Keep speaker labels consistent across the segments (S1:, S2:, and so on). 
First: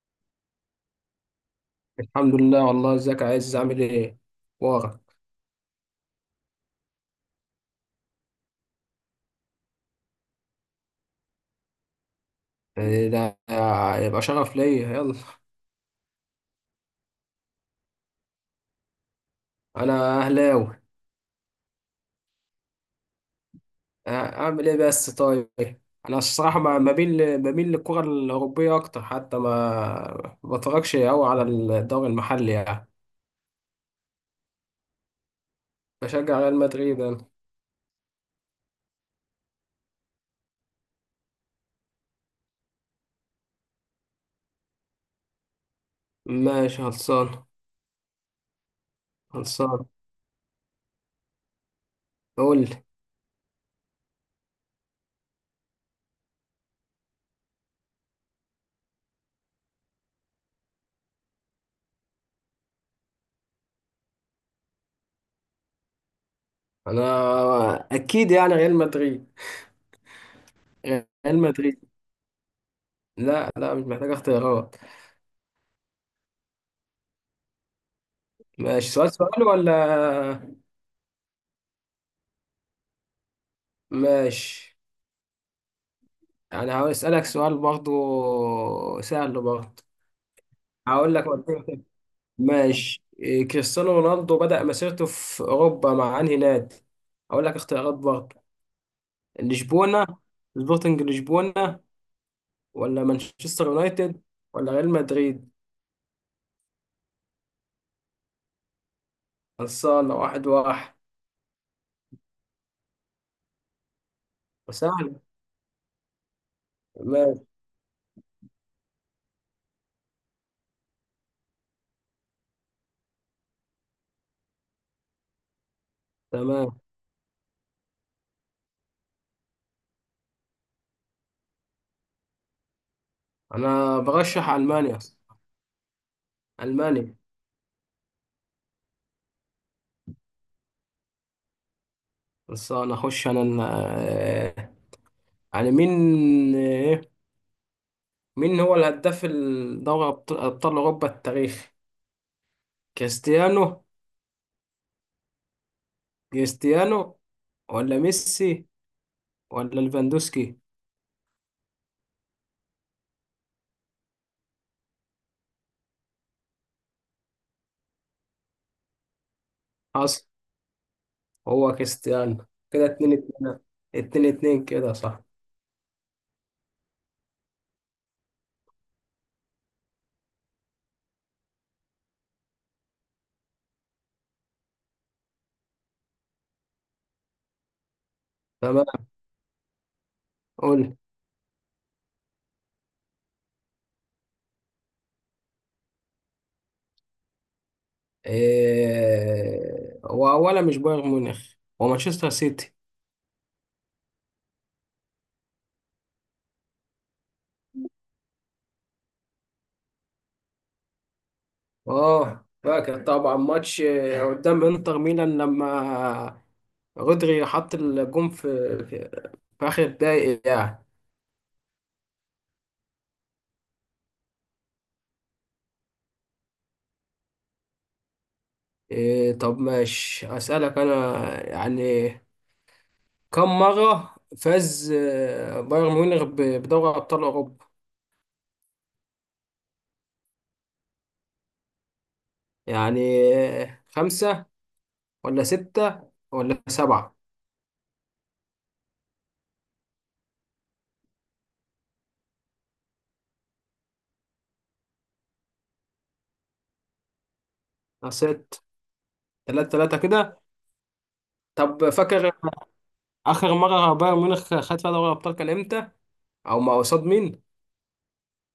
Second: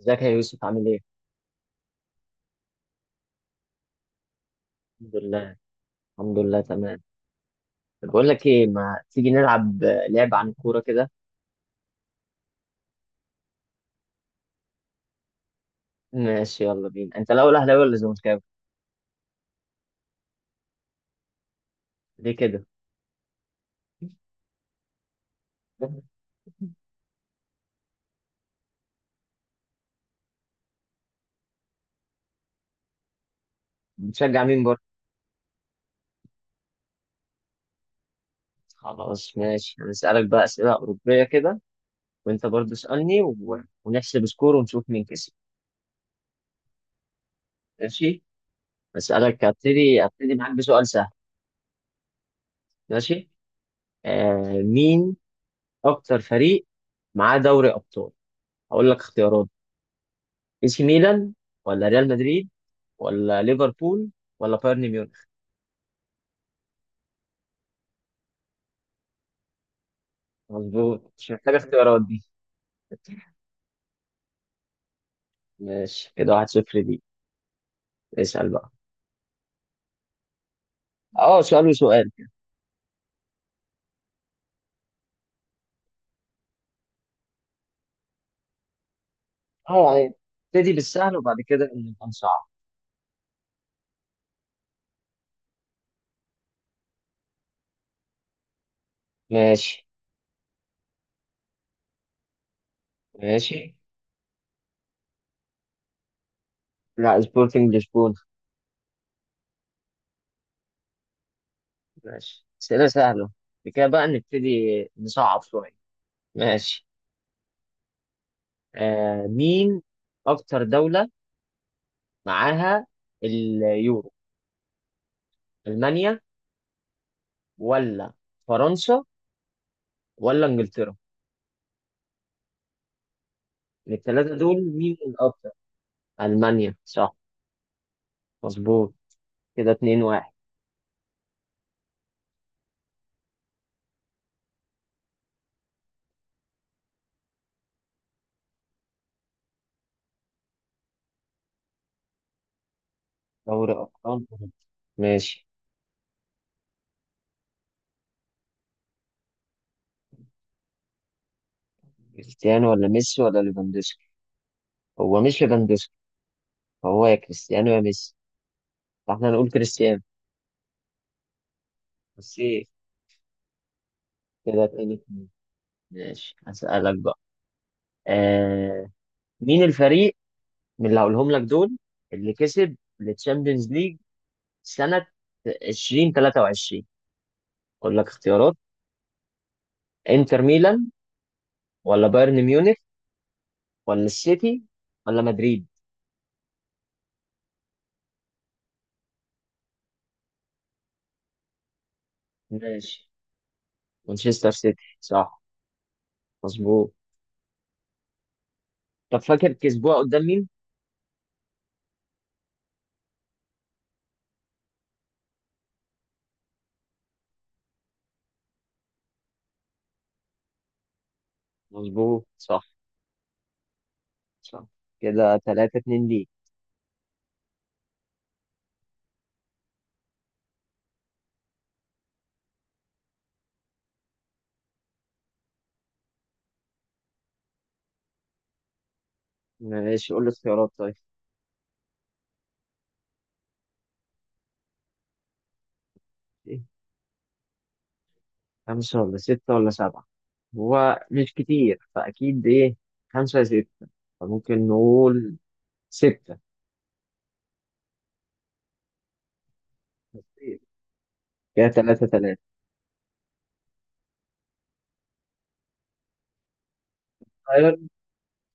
S1: ازيك يا يوسف؟ عامل ايه؟
S2: الحمد لله والله، ازيك. يا، عايز اعمل ايه ورا.
S1: الحمد لله. الحمد لله، تمام. طب بقول لك ايه، ما تيجي نلعب لعبة عن الكورة كده.
S2: يعني ده يبقى شرف ليا، يلا.
S1: ماشي، يلا بينا. انت الاول اهلاوي ولا زملكاوي؟
S2: انا اهلاوي.
S1: ليه كده؟
S2: اعمل ايه بس. طيب انا الصراحه ما بين، بميل للكره الاوروبيه اكتر، حتى ما بتفرجش قوي على الدوري المحلي يعني.
S1: بتشجع مين برضه؟
S2: بشجع ريال مدريد انا.
S1: خلاص ماشي، هنسألك بقى أسئلة أوروبية كده، وانت برضه اسألني ونحسب سكور ونشوف مين كسب.
S2: ماشي خلصان.
S1: ماشي؟ أسألك،
S2: خلصان.
S1: هبتدي معاك بسؤال سهل.
S2: قول لي.
S1: ماشي؟ آه، مين أكتر فريق معاه دوري أبطال؟ هقول لك اختيارات: اي سي ميلان، ولا ريال مدريد، ولا ليفربول، ولا بايرن ميونخ.
S2: انا اكيد يعني ريال مدريد ريال
S1: مظبوط، مش محتاج
S2: مدريد
S1: اختيارات دي.
S2: لا لا مش محتاج اختيارات.
S1: ماشي، كده واحد صفر دي. اسأل بقى.
S2: ماشي، سؤال سؤال ولا؟
S1: اه، سؤال وسؤال.
S2: ماشي. انا هسألك سؤال برضو سهل برضو.
S1: اه يعني، ابتدي
S2: هقول
S1: بالسهل
S2: لك
S1: وبعد
S2: وديك
S1: كده
S2: كده.
S1: نبقى نصعب.
S2: ماشي إيه، كريستيانو رونالدو بدأ مسيرته في اوروبا مع انهي نادي؟ هقول لك اختيارات برضو.
S1: ماشي.
S2: لشبونة، سبورتنج لشبونة، ولا
S1: ماشي،
S2: مانشستر يونايتد، ولا ريال مدريد.
S1: لا سبورتنج لشبونة.
S2: خلصانة واحد واحد.
S1: ماشي، أسئلة سهلة بعد كده بقى نبتدي
S2: وسهل.
S1: نصعب شوية. ماشي.
S2: ماشي.
S1: آه، مين أكتر دولة معاها اليورو؟ ألمانيا،
S2: تمام.
S1: ولا فرنسا، ولا إنجلترا؟ من
S2: انا
S1: الثلاثة
S2: برشح
S1: دول مين
S2: المانيا.
S1: الأكتر؟ ألمانيا
S2: المانيا.
S1: صح. مظبوط، كده اتنين واحد.
S2: خلصانة. اخش انا ال- آه، يعني مين، آه، مين هو الهداف الدوري أبطال أوروبا التاريخي؟
S1: دوري
S2: كريستيانو
S1: أبطال أوروبا. ماشي.
S2: كريستيانو ولا ميسي ولا ليفاندوسكي؟
S1: كريستيانو ولا ميسي ولا ليفاندوسكي؟ هو مش ليفاندوسكي، هو يا كريستيانو يا ميسي، فاحنا هنقول كريستيانو.
S2: حصل، هو
S1: بس
S2: كريستيانو.
S1: ايه،
S2: كده اتنين اتنين. اتنين
S1: كده
S2: اتنين
S1: اتنين
S2: كده صح.
S1: اتنين. ماشي، هسألك بقى. آه، مين الفريق من اللي هقولهم لك دول اللي كسب التشامبيونز ليج سنة 2023؟ أقول لك اختيارات:
S2: تمام.
S1: انتر ميلان،
S2: قول.
S1: ولا بايرن ميونخ، ولا السيتي، ولا مدريد.
S2: هو ولا مش بايرن ميونخ، هو مانشستر سيتي.
S1: ماشي، مانشستر سيتي صح. مظبوط. طب فاكر كسبوها قدام مين؟
S2: اه فاكر طبعا ماتش، قدام انتر ميلان لما رودري حط الجون في, في آخر الدقايق يعني.
S1: مظبوط صح. صح، كده تلاتة اتنين ليك.
S2: إيه طب ماشي أسألك أنا، يعني كم مرة فاز بايرن ميونخ بدوري أبطال أوروبا؟
S1: ماشي، قول لي اختيارات طيب.
S2: يعني خمسة ولا ستة
S1: إيه؟
S2: ولا سبعة؟
S1: خمسة ولا ستة ولا سبعة؟ هو مش كتير فأكيد، إيه، خمسة يا ستة، فممكن نقول ستة.
S2: ست. تلاتة تلاتة كده.
S1: كده
S2: طب
S1: تلاتة
S2: فاكر
S1: تلاتة.
S2: آخر مرة بايرن ميونخ خد فيها دوري أبطال كان إمتى؟ أو مع قصاد مين؟
S1: طيب،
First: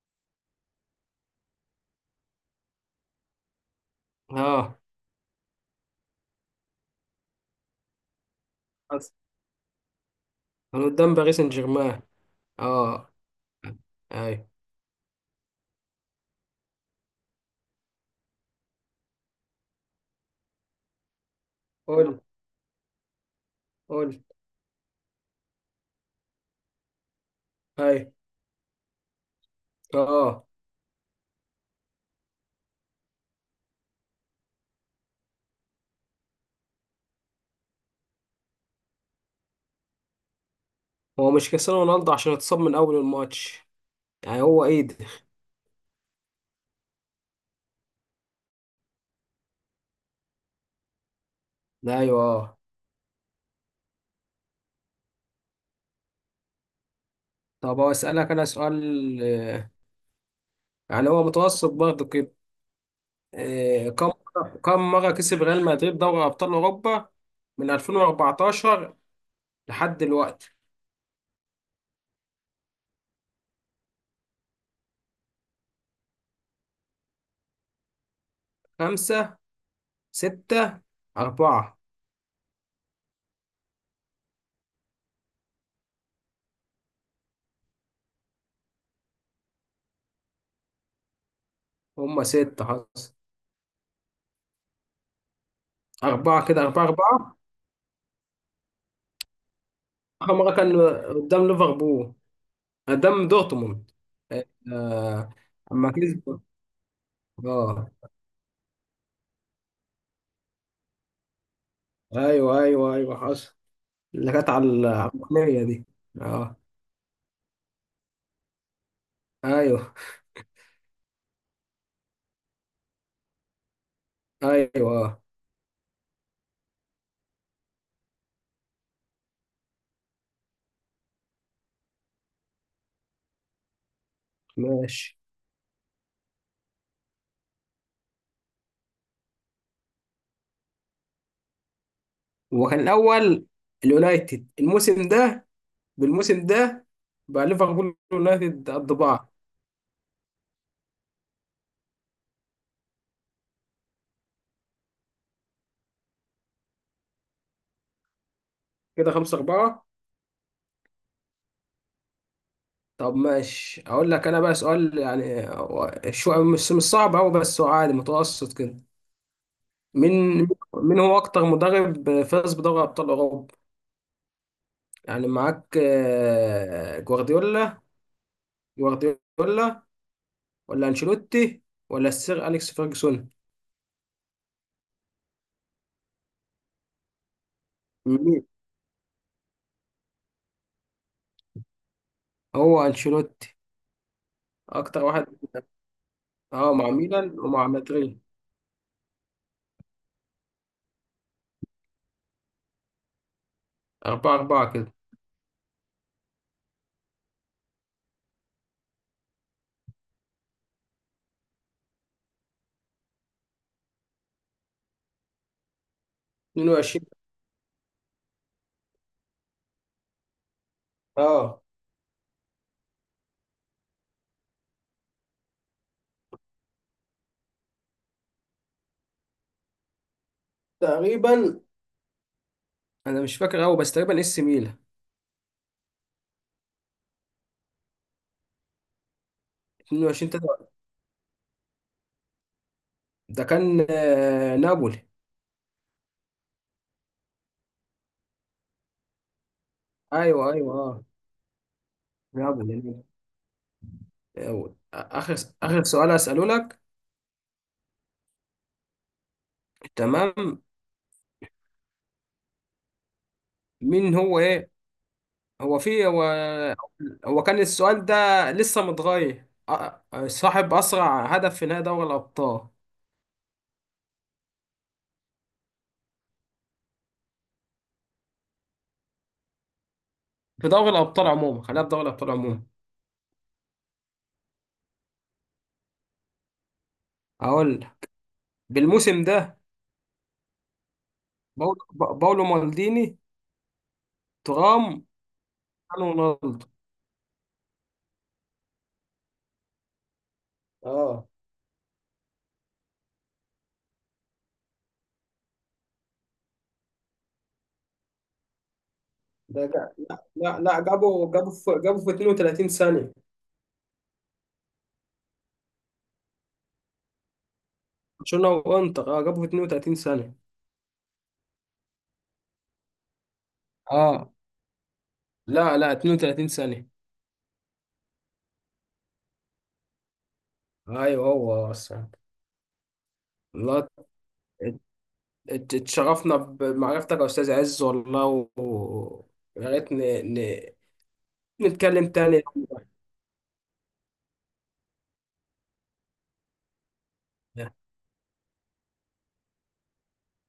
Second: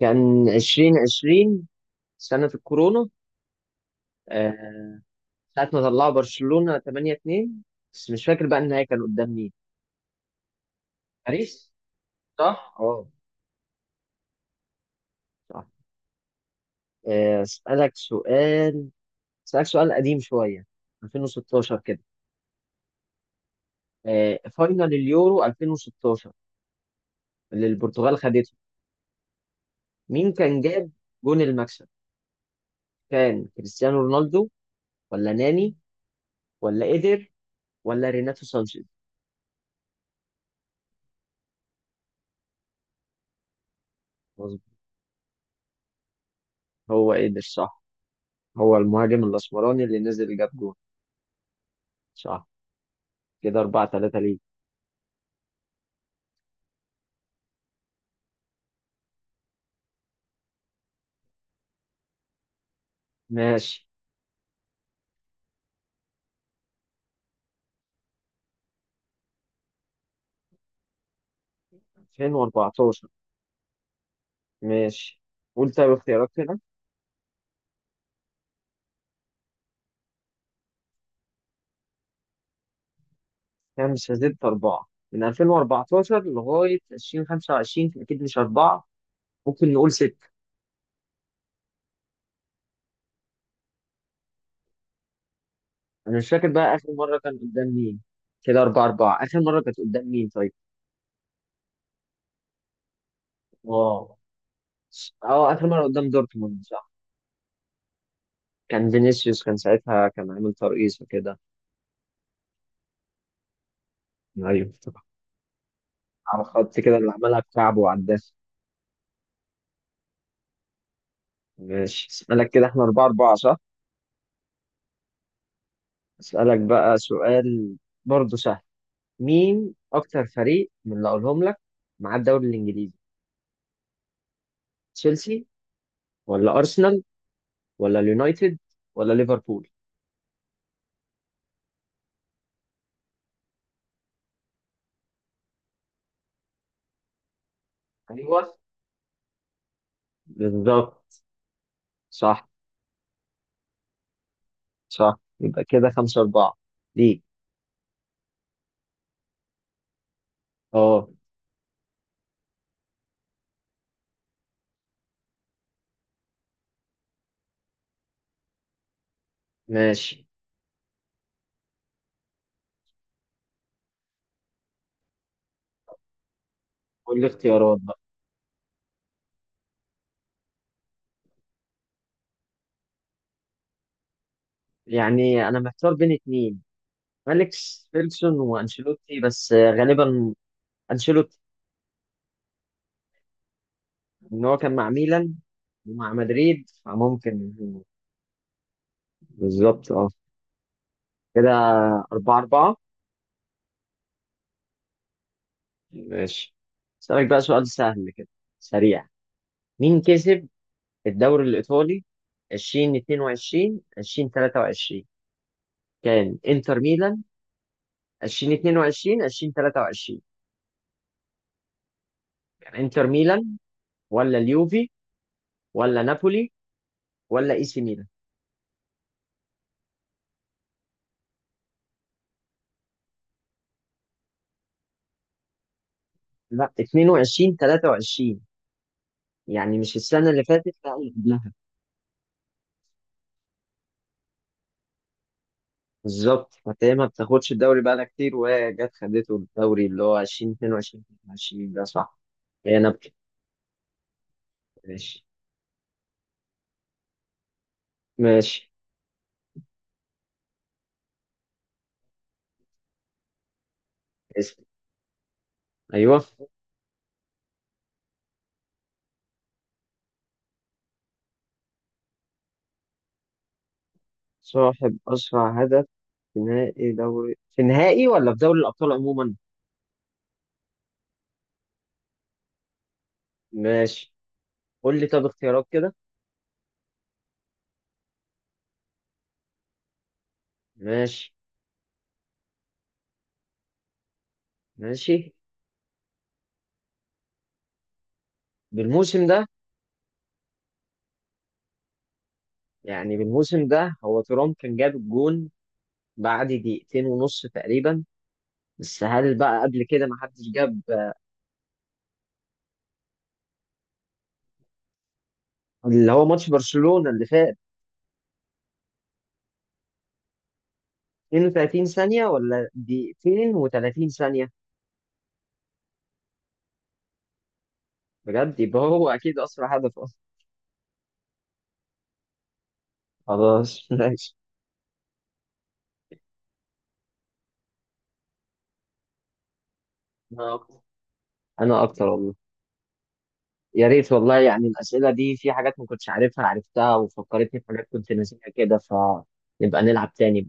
S1: كان عشرين عشرين سنة الكورونا.
S2: آه
S1: آه. ساعة ما طلعوا برشلونة تمانية اتنين، بس مش فاكر بقى النهائي كان
S2: بس.
S1: قدام مين.
S2: كان قدام باريس سان
S1: باريس،
S2: جيرمان.
S1: صح؟ اه،
S2: آه. أي.
S1: صح. أسألك سؤال، اسالك سؤال قديم شويه، 2016 كده.
S2: قول. قول.
S1: فاينل اليورو 2016 اللي
S2: أي.
S1: البرتغال خدته، مين
S2: آه.
S1: كان جاب جون المكسب؟ كان كريستيانو رونالدو، ولا ناني، ولا ايدر، ولا ريناتو سانشيز؟
S2: هو مش كريستيانو رونالدو عشان اتصاب من أول الماتش يعني،
S1: مظبوط،
S2: هو إيه ده؟
S1: هو ايدر صح. هو المهاجم الاسمراني اللي نزل جاب جون.
S2: ايوه
S1: صح،
S2: آه.
S1: كده 4 3 ليه.
S2: طب اسالك انا سؤال، يعني هو متوسط برضه كده.
S1: ماشي.
S2: آه، كم كم مره كسب ريال مدريد دوري ابطال اوروبا من 2014 لحد دلوقتي؟
S1: 2014، ماشي. قول طيب اختيارات كده.
S2: خمسة، ستة، أربعة.
S1: كام؟ مش هزيد أربعة. من 2014 لغاية 2025 أكيد مش أربعة، ممكن نقول ستة.
S2: هما ستة حصل.
S1: انا مش
S2: أربعة
S1: فاكر
S2: كده،
S1: بقى
S2: أربعة
S1: اخر مره كان
S2: أربعة.
S1: قدام مين. كده اربعة اربعة. اخر مره كانت قدام مين
S2: آخر
S1: طيب؟
S2: مرة كان قدام ليفربول، قدام دورتموند.
S1: اه.
S2: آه،
S1: اه، اخر مره
S2: أما
S1: قدام
S2: كسب.
S1: دورتموند صح.
S2: أه.
S1: كان فينيسيوس، كان ساعتها كان عامل ترقيصه كده.
S2: أيوه أيوه أيوه حصل، اللي كانت على
S1: ايوه، افتكرت.
S2: الركنية دي.
S1: على
S2: أه.
S1: خط كده، اللي عملها بكعبه وعداها.
S2: أيوه
S1: ماشي، اسالك كده احنا اربعة اربعة صح.
S2: أيوه آه.
S1: اسالك بقى سؤال، برضه سهل. مين اكتر فريق من اللي اقولهم لك مع الدوري الانجليزي؟
S2: ماشي.
S1: تشيلسي، ولا ارسنال، ولا اليونايتد، ولا ليفربول؟
S2: هو كان الاول اليونايتد الموسم ده، بالموسم ده. بقى ليفربول
S1: ايوه،
S2: يونايتد قد بعض.
S1: بالظبط، صح. صح، يبقى كده خمسة أربعة ليك.
S2: كده خمسة أربعة.
S1: اه،
S2: طب ماشي أقول لك أنا بقى سؤال، يعني هو شو مش صعب أوي بس هو عادي متوسط كده.
S1: ماشي.
S2: مين مين هو أكتر مدرب فاز بدوري أبطال أوروبا؟ يعني معاك
S1: قول لي اختيارات
S2: جوارديولا.
S1: بقى.
S2: جوارديولا ولا أنشيلوتي ولا السير أليكس فيرجسون؟
S1: يعني أنا محتار بين اتنين، فيليكس فيلسون
S2: مين؟
S1: وأنشيلوتي، بس غالبا أنشيلوتي،
S2: هو أنشيلوتي.
S1: إن هو كان مع
S2: أكتر واحد.
S1: ميلان ومع مدريد،
S2: أه مع ميلان
S1: فممكن.
S2: ومع مدريد.
S1: بالظبط، اه. كده أربعة أربعة.
S2: أربعة أربعة كده.
S1: ماشي، أسألك بقى سؤال سهل كده سريع. مين كسب الدوري الإيطالي 2022 2023؟ كان انتر
S2: 22.
S1: ميلان 2022 2023؟
S2: أه
S1: انتر ميلان، ولا اليوفي، ولا نابولي، ولا اي سي ميلان؟
S2: تقريبا أنا مش فاكر أوي بس تقريبا إس ميلان
S1: لا، 22 23، يعني مش السنه
S2: 22
S1: اللي
S2: 23.
S1: فاتت، لا اللي قبلها.
S2: ده كان نابولي.
S1: بالظبط. فهي ما بتاخدش الدوري بقالها كتير، وهي جت خدته الدوري اللي هو 20
S2: أيوه أيوه
S1: 22
S2: أه.
S1: 23 ده، صح.
S2: نابولي
S1: هي
S2: نابولي.
S1: نابولي.
S2: أيوة.
S1: ماشي.
S2: آخر. آخر سؤال أسأله لك.
S1: ماشي.
S2: تمام. مين هو
S1: اسم.
S2: إيه، هو في
S1: ايوه.
S2: هو كان السؤال ده لسه متغير، صاحب أسرع هدف في نهائي دوري الأبطال.
S1: صاحب اسرع هدف في نهائي دوري، في نهائي ولا في دوري الابطال عموما؟
S2: في دوري الأبطال عموما، خلينا في دوري الأبطال عموما.
S1: ماشي، قول لي طب اختيارات كده.
S2: أقول لك. بالموسم ده.
S1: ماشي.
S2: باولو باولو مالديني، ترام،
S1: ماشي،
S2: رونالدو.
S1: بالموسم ده.
S2: اه
S1: يعني بالموسم ده هو ترام كان جاب الجون بعد دقيقتين ونص تقريبا، بس هل بقى
S2: ده
S1: قبل
S2: جا...
S1: كده ما حدش
S2: لا لا
S1: جاب؟
S2: جابوا في 32 ثانية.
S1: اللي هو ماتش برشلونة اللي فات.
S2: برشلونة وانتر اه جابوا في 32 ثانية.
S1: 32 ثانية ولا دقيقتين و30
S2: اه
S1: ثانية
S2: لا لا 32 ثانية.
S1: بجد، يبقى هو أكيد أسرع هدف أصلا.
S2: ايوه هو اصلا. الله.
S1: خلاص
S2: ات-
S1: ماشي.
S2: اتشرفنا بمعرفتك يا استاذ عز والله و... يا ريت
S1: أنا
S2: ن...
S1: أكتر. أنا أكتر
S2: نتكلم
S1: والله.
S2: تاني.
S1: يا ريت والله، يعني الأسئلة دي في حاجات ما كنتش عارفها عرفتها، وفكرتني في حاجات كنت ناسيها كده، فنبقى نلعب تاني.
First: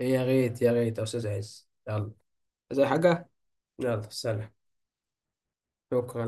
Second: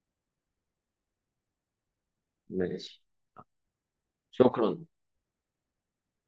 S2: يا ريت يا ريت يا استاذ عز يلا. زي
S1: ماشي.
S2: حاجة. يلا سلام.
S1: شكرا.
S2: شكرا.